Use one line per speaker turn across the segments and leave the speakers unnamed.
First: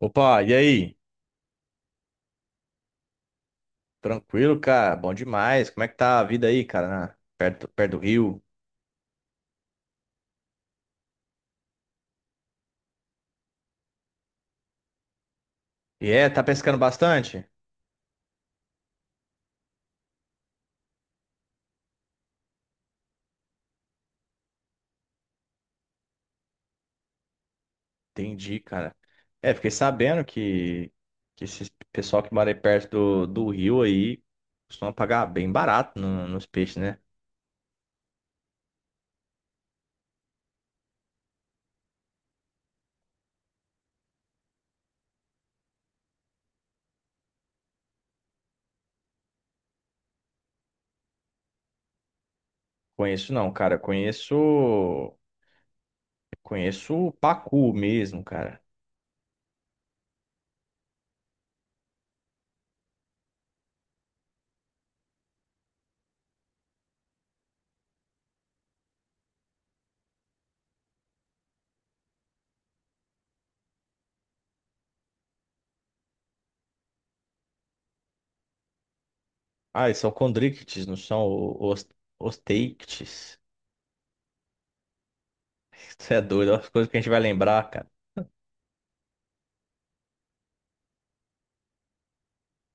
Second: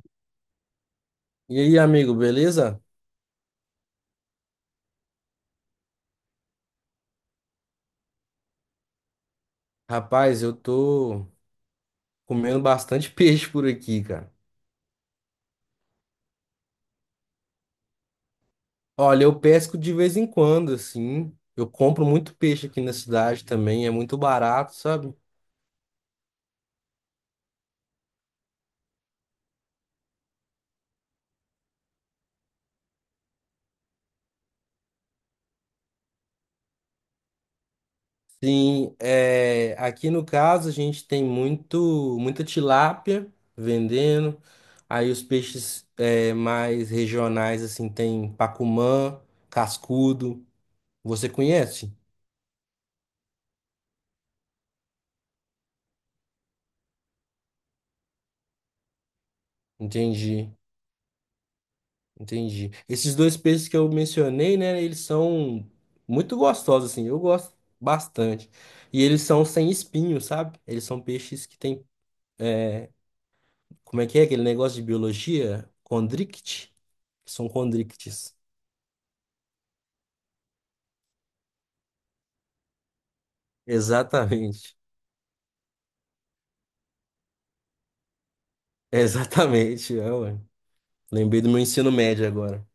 Opa, e aí?
E aí, amigo, beleza?
Tranquilo, cara? Bom demais. Como é que tá a vida aí, cara? Perto, perto do Rio.
Rapaz, eu tô comendo bastante peixe por aqui, cara.
E é, tá pescando bastante?
Olha, eu pesco de vez em quando, assim. Eu compro muito peixe aqui na cidade também, é muito barato, sabe?
Entendi, cara. É, fiquei sabendo que esse pessoal que mora aí perto do Rio aí costuma pagar bem barato nos peixes, né?
Sim, é, aqui no caso a gente tem muita tilápia vendendo. Aí os peixes é, mais regionais, assim, tem pacumã, cascudo. Você conhece?
Conheço não, cara. Conheço. Conheço o pacu mesmo, cara.
Entendi. Entendi. Esses dois peixes que eu mencionei, né, eles são muito gostosos, assim, eu gosto bastante. E eles são sem espinho, sabe? Eles são peixes que têm, como é que é aquele negócio de biologia? Condrict? São condrictes.
Ah, eles são condrictes, não são os teictes.
Exatamente.
Isso é doido, é as coisas que a gente vai lembrar, cara.
Exatamente. É, ué. Lembrei do meu ensino médio agora.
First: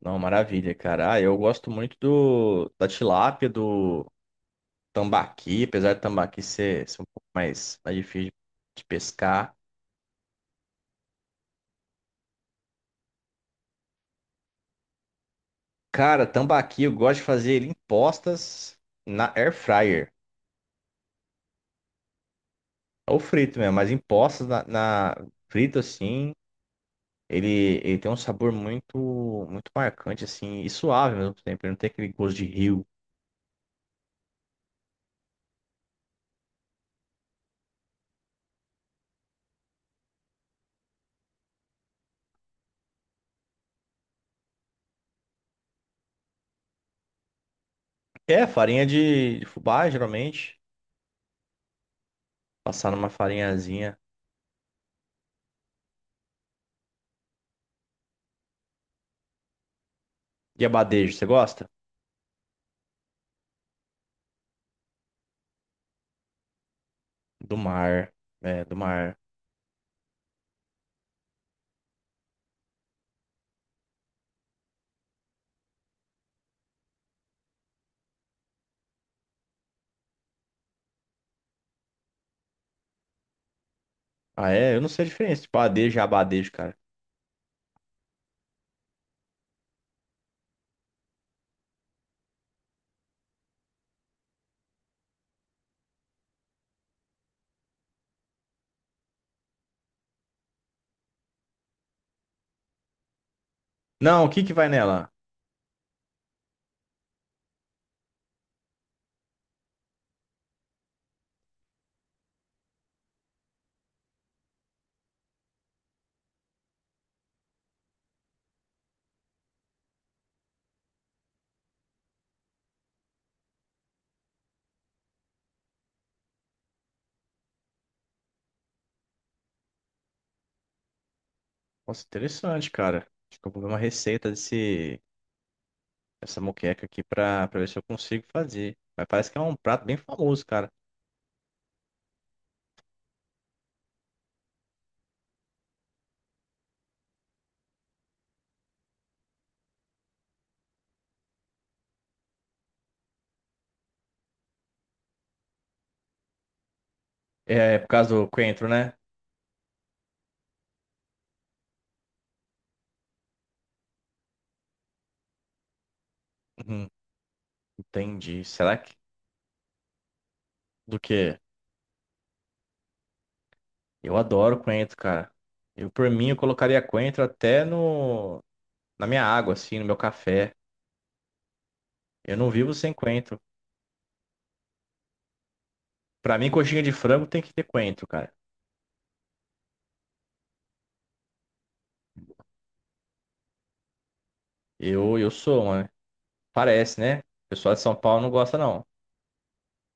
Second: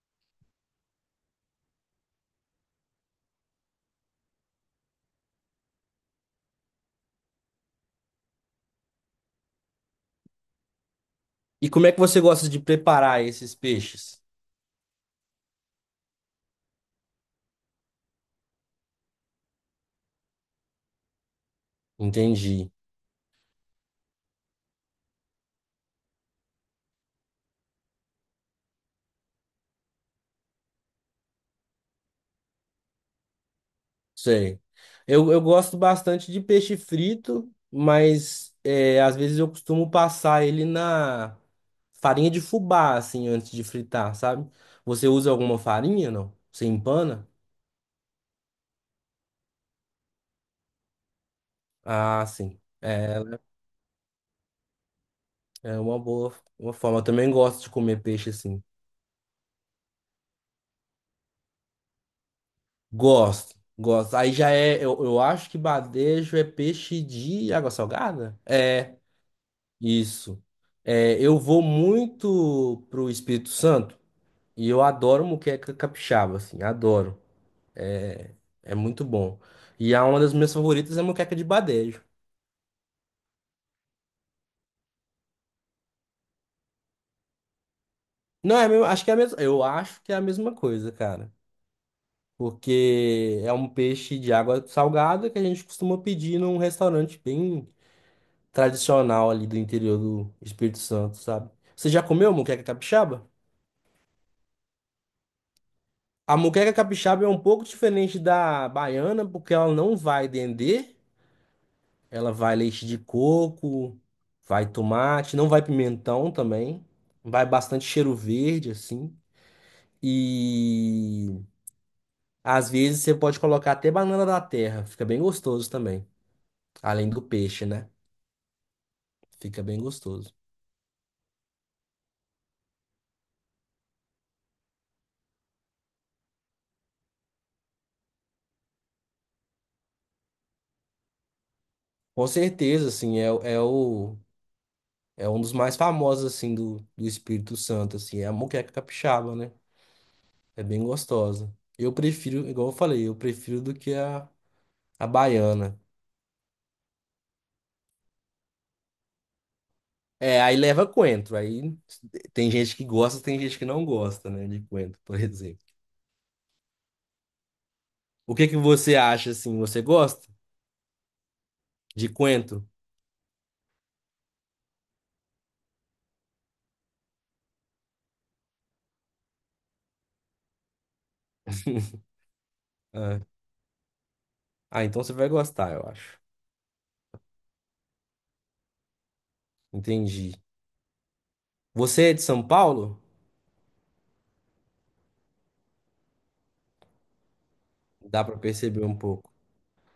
Não, maravilha, cara. Ah, eu gosto muito da tilápia, do tambaqui, apesar do tambaqui ser um pouco mais, mais difícil de pescar.
E como é que você gosta de preparar esses peixes?
Cara, tambaqui eu gosto de fazer ele em postas na air fryer.
Entendi.
Ou frito mesmo, mas em postas frito assim, ele, ele tem um sabor muito muito marcante assim e suave ao mesmo tempo, ele não tem aquele gosto de rio.
Sei. Eu gosto bastante de peixe frito, mas é, às vezes eu costumo passar ele na farinha de fubá, assim, antes de fritar, sabe? Você usa alguma farinha, não? Você empana?
É, farinha de fubá, geralmente,
Ah, sim.
passar numa
É,
farinhazinha.
é uma boa uma forma. Eu também gosto de comer peixe assim.
E abadejo, você gosta?
Gosto, gosto. Aí já é, eu acho que badejo é peixe de
Do
água
mar.
salgada?
É, do
É,
mar.
isso. É, eu vou muito pro Espírito Santo. E eu adoro moqueca capixaba, assim, adoro. É, é muito bom. E a uma das minhas favoritas é moqueca de badejo.
Ah, é? Eu não sei a diferença. Tipo, adejo e abadejo, cara.
Não, é, a mesma- acho que é a mesma, eu acho que é a mesma coisa, cara. Porque é um peixe de água salgada que a gente costuma pedir num restaurante bem tradicional ali do interior do Espírito Santo, sabe? Você já comeu moqueca capixaba?
Não, o que que vai nela?
A moqueca capixaba é um pouco diferente da baiana, porque ela não vai dendê. Ela vai leite de coco, vai tomate, não vai pimentão também. Vai bastante cheiro verde, assim. E às vezes você pode colocar até banana da terra, fica bem gostoso também. Além do peixe, né? Fica bem gostoso.
Nossa, interessante, cara. Acho que eu vou ver uma receita dessa moqueca aqui pra ver se eu consigo fazer. Mas parece que é um prato bem famoso, cara.
Com certeza, assim, é, o- é o é um dos mais famosos assim do Espírito Santo, assim, é a moqueca capixaba, né? É bem gostosa. Eu prefiro, igual eu falei, eu prefiro do que a baiana.
É, é por causa do coentro, né?
É, aí leva coentro. Aí tem gente que gosta, tem gente que não gosta, né, de coentro, por exemplo.
Uhum,
O
entendi.
que que
Será
você
que...
acha assim? Você gosta
Do quê?
de coentro?
Eu adoro coentro, cara. Eu, por mim, eu colocaria coentro até no... na minha água, assim, no meu café. Eu não vivo sem
Ah,
coentro.
ah, então você vai gostar, eu acho.
Pra mim, coxinha de frango tem que ter coentro, cara.
Entendi. Você é de São Paulo?
Eu sou, mano. Parece, né? O pessoal de São Paulo
Dá
não
pra
gosta,
perceber
não.
um pouco.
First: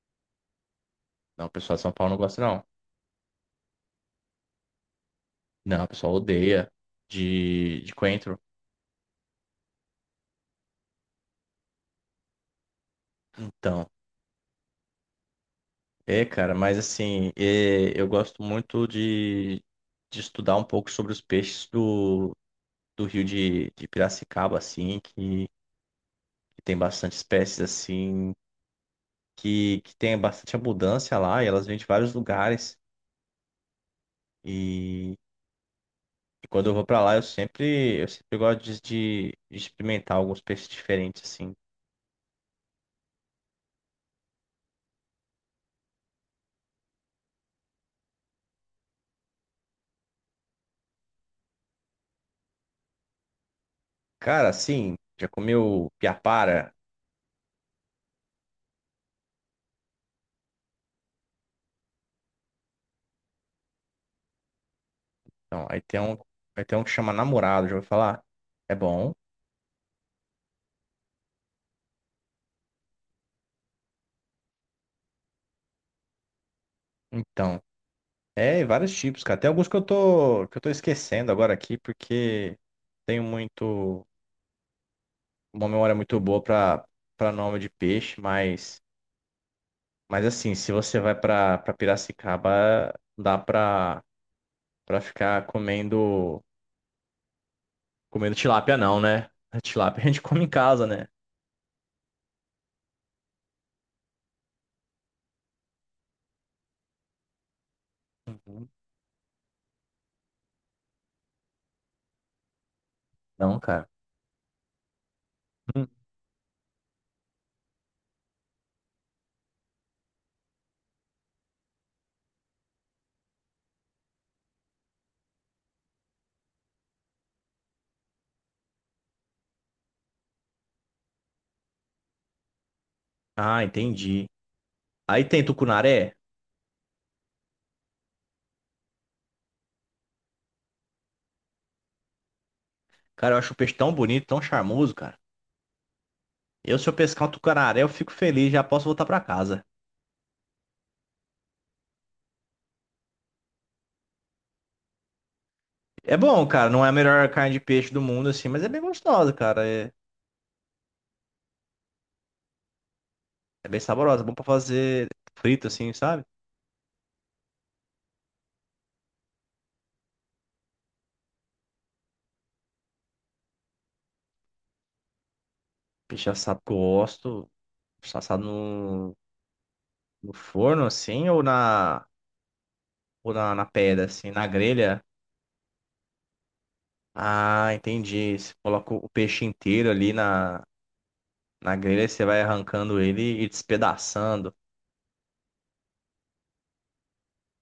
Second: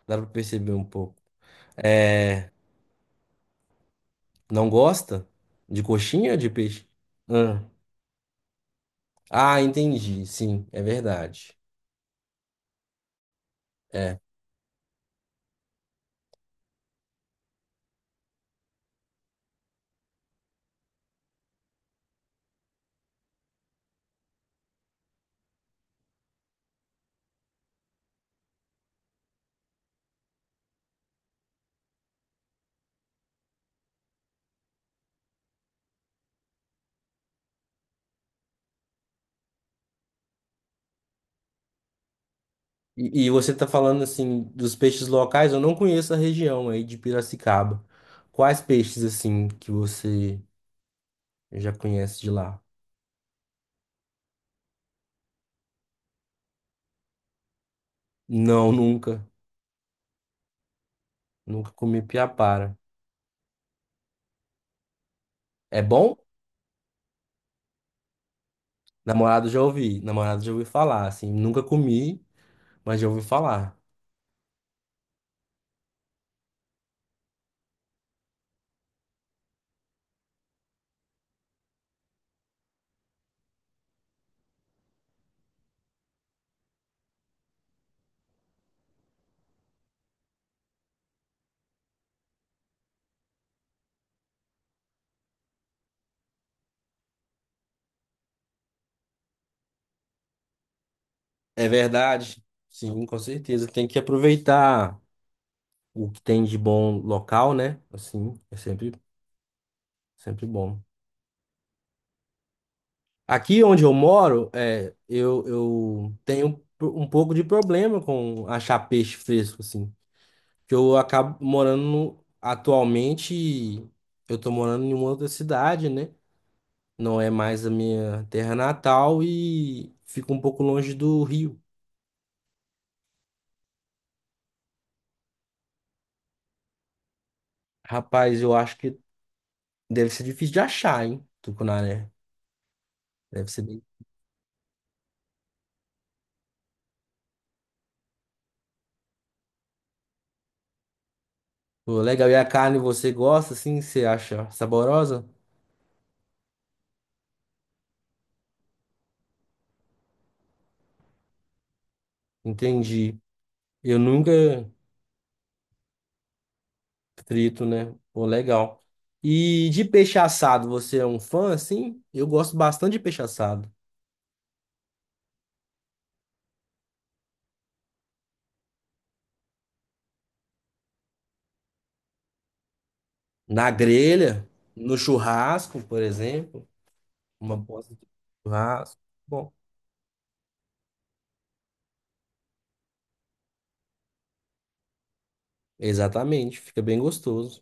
Dá pra perceber um pouco.
Não, o pessoal de São Paulo não gosta,
É,
não.
não gosta de
Não, o pessoal
coxinha ou de
odeia
peixe? Ah,
de coentro.
ah, entendi. Sim, é verdade.
Então, é, cara, mas assim, é, eu gosto muito de estudar um pouco sobre os peixes do rio de Piracicaba, assim, que tem bastante espécies, assim, que tem bastante abundância lá, e elas vêm de vários lugares. E, e quando eu vou pra lá, eu sempre gosto de, de experimentar alguns peixes diferentes, assim.
E você está falando assim dos peixes locais, eu não conheço a região aí de Piracicaba. Quais peixes assim que você já conhece de lá?
Cara, assim, já comeu piapara?
Não, nunca. Nunca comi piapara.
Então, aí
É
tem
bom?
um, aí tem um que chama namorado, já vou falar. É bom.
Namorado já ouvi falar, assim, nunca comi, mas já ouvi falar.
Então, é, vários tipos, cara. Tem alguns que que eu tô esquecendo agora aqui, porque tenho muito, uma memória muito boa pra nome de peixe, mas assim, se você vai pra Piracicaba, dá pra, pra ficar comendo tilápia não, né? A Tilápia a gente come em casa, né?
É verdade? Sim, com certeza. Tem que aproveitar o que tem de bom local, né? Assim, é
Uhum.
sempre, sempre bom.
Não,
Aqui onde
cara.
eu moro, é, eu,
Hum.
eu tenho um pouco de problema com achar peixe fresco, assim. Que eu acabo morando no- atualmente, eu tô morando em uma outra cidade, né? Não é mais a minha terra natal e fico um pouco longe do rio.
Ah, entendi. Aí tem tucunaré.
Rapaz, eu acho que deve ser difícil de achar, hein? Tucunaré.
Cara, eu
Deve
acho o
ser
peixe
bem.
tão bonito, tão charmoso, cara. Eu, se eu pescar um tucunaré, eu fico feliz, já posso voltar pra casa.
Pô, legal. E a carne você gosta, assim? Você acha saborosa?
É bom, cara. Não é a melhor carne de peixe do mundo, assim, mas é bem gostosa, cara. É,
Entendi.
é bem
Eu
saborosa. É bom pra
nunca.
fazer frito, assim, sabe?
Frito, né? Pô, legal. E de peixe assado, você é um fã, assim? Eu gosto bastante de peixe assado.
Peixe assado que eu gosto. Assado no forno, assim, ou na, na
Na
pedra, assim, na
grelha, no
grelha.
churrasco, por exemplo. Uma
Ah,
posta de
entendi. Você coloca
churrasco.
o peixe
Bom,
inteiro ali na grelha e você vai arrancando ele e despedaçando.
exatamente. Fica bem gostoso.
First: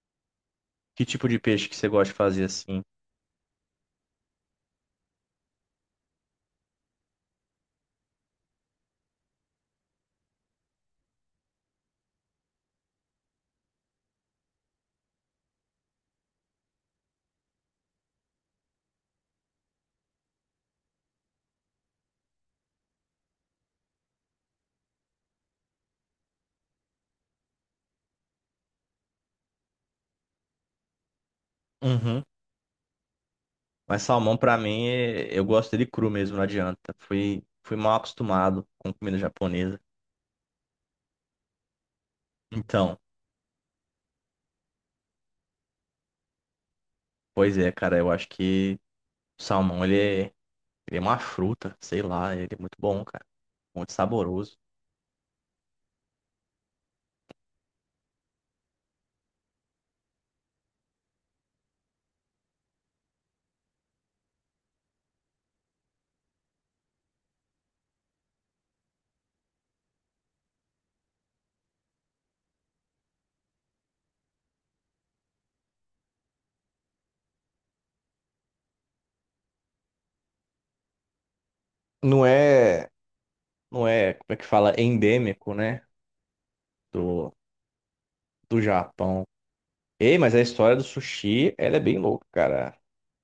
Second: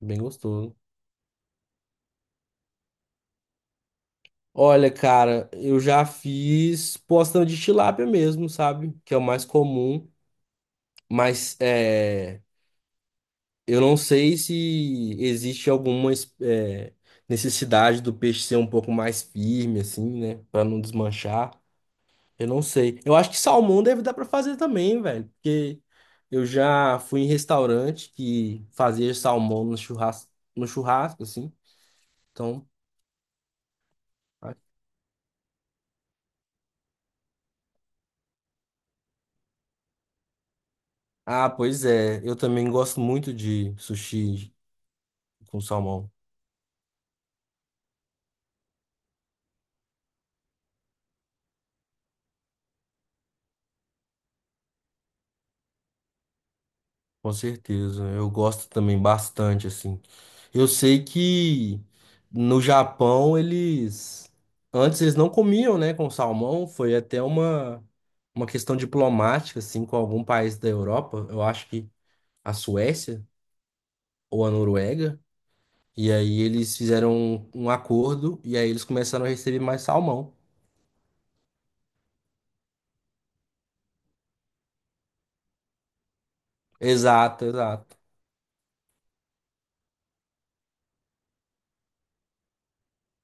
Bem gostoso.
Que tipo de peixe que você gosta de fazer assim?
Olha, cara, eu já fiz postão de tilápia mesmo, sabe? Que é o mais comum. Mas é. Eu não sei se existe alguma es- eh, necessidade do peixe ser um pouco mais firme, assim, né? Pra não desmanchar. Eu não sei. Eu acho que salmão deve dar pra fazer também, velho. Porque eu já fui em restaurante que fazia salmão no churrasco, no churrasco, assim.
Uhum.
Então.
Mas salmão, pra mim, eu gosto dele cru mesmo, não adianta. Fui mal acostumado com comida japonesa.
Ah, pois é. Eu também
Então,
gosto muito de sushi com salmão.
pois é, cara, eu acho que o salmão, ele é uma fruta, sei lá, ele é muito bom, cara. Muito saboroso.
Com certeza, eu gosto também bastante, assim. Eu sei que no Japão eles. Antes eles não comiam, né, com salmão, foi até uma questão diplomática, assim, com algum país da Europa, eu acho que a Suécia ou a Noruega. E aí eles fizeram um acordo e aí eles começaram a receber mais salmão.
Não é, não é, como é que fala, endêmico, né, do,
Exato, exato.
do Japão. Ei, mas a história do sushi, ela é bem louca, cara.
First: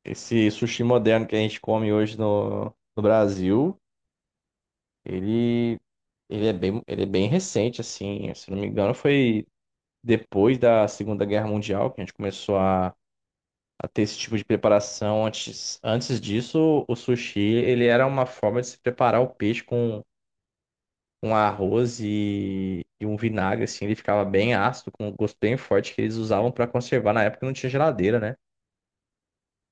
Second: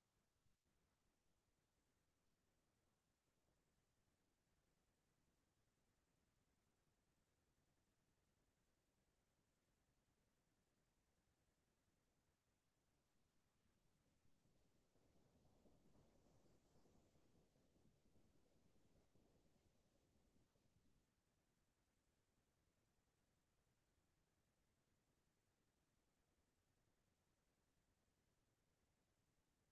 Esse sushi moderno que a gente come hoje no Brasil. Ele, ele é bem recente, assim. Se não me engano, foi depois da Segunda Guerra Mundial que a gente começou a ter esse tipo de preparação. Antes, antes disso, o sushi, ele era uma forma de se preparar o peixe com arroz e um vinagre, assim. Ele ficava bem ácido, com um gosto bem forte que eles usavam para conservar. Na época não tinha geladeira, né?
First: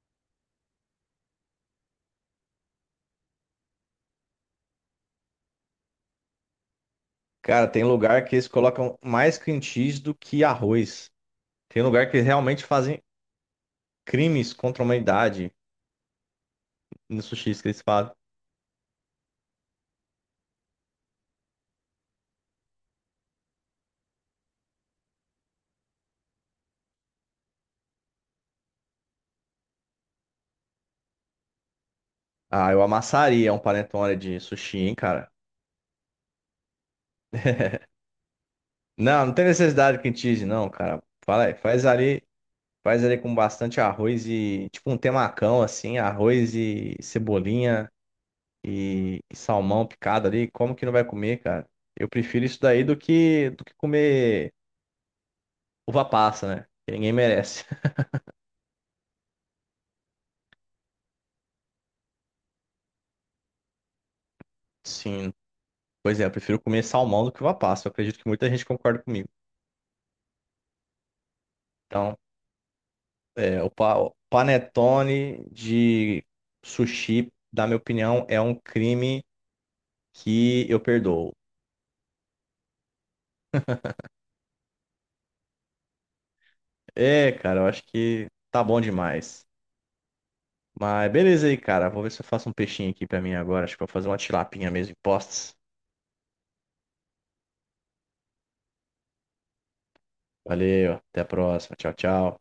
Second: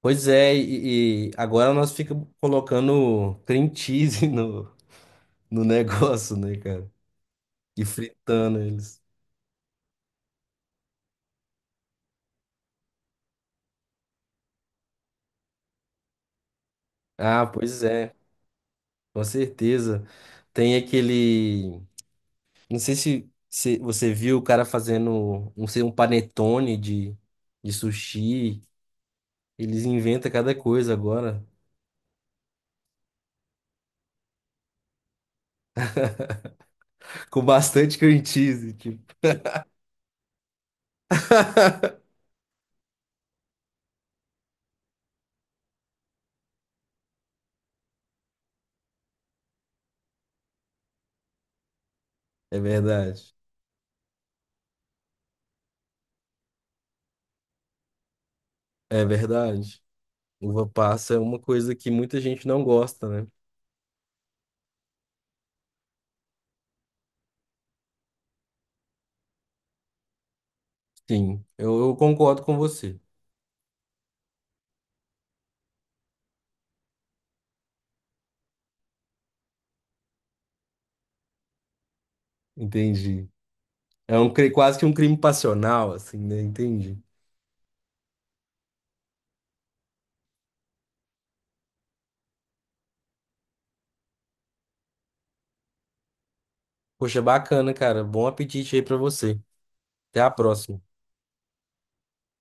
Pois é, e agora nós ficamos colocando cream cheese no, no negócio, né, cara?
Cara, tem
E
lugar que eles
fritando
colocam
eles.
mais cream cheese do que arroz. Tem lugar que eles realmente fazem crimes contra a humanidade no
Ah,
sushi que eles
pois
falam.
é, com certeza. Tem aquele. Não sei se se você viu o cara fazendo um, sei, um panetone de sushi. Eles inventam cada coisa agora.
Ah, eu amassaria um panetone de sushi, hein, cara.
Com bastante cream cheese, tipo.
Não, não tem necessidade de cream cheese, não, cara. Fala aí, faz ali com bastante arroz e tipo um temacão assim, arroz e cebolinha e salmão picado ali. Como que não vai comer, cara? Eu prefiro
É
isso daí
verdade.
do que comer uva passa, né? Que ninguém merece.
É verdade. Uva passa é uma coisa que muita gente não gosta, né?
Sim. Pois é, eu prefiro comer salmão do que uva passa. Eu acredito que muita gente concorda comigo.
Sim, eu
Então,
concordo com você.
é, o o panetone de sushi, na minha opinião, é um crime que eu perdoo.
Entendi. É um, cri- quase que um crime passional, assim, né? Entendi.
É, cara, eu acho que tá bom demais. Mas beleza aí, cara. Vou ver se eu faço um peixinho aqui pra mim agora. Acho que eu vou fazer uma tilapinha mesmo em postes.
Poxa, bacana, cara. Bom apetite aí pra você. Até a próxima.
Valeu, até a próxima. Tchau, tchau.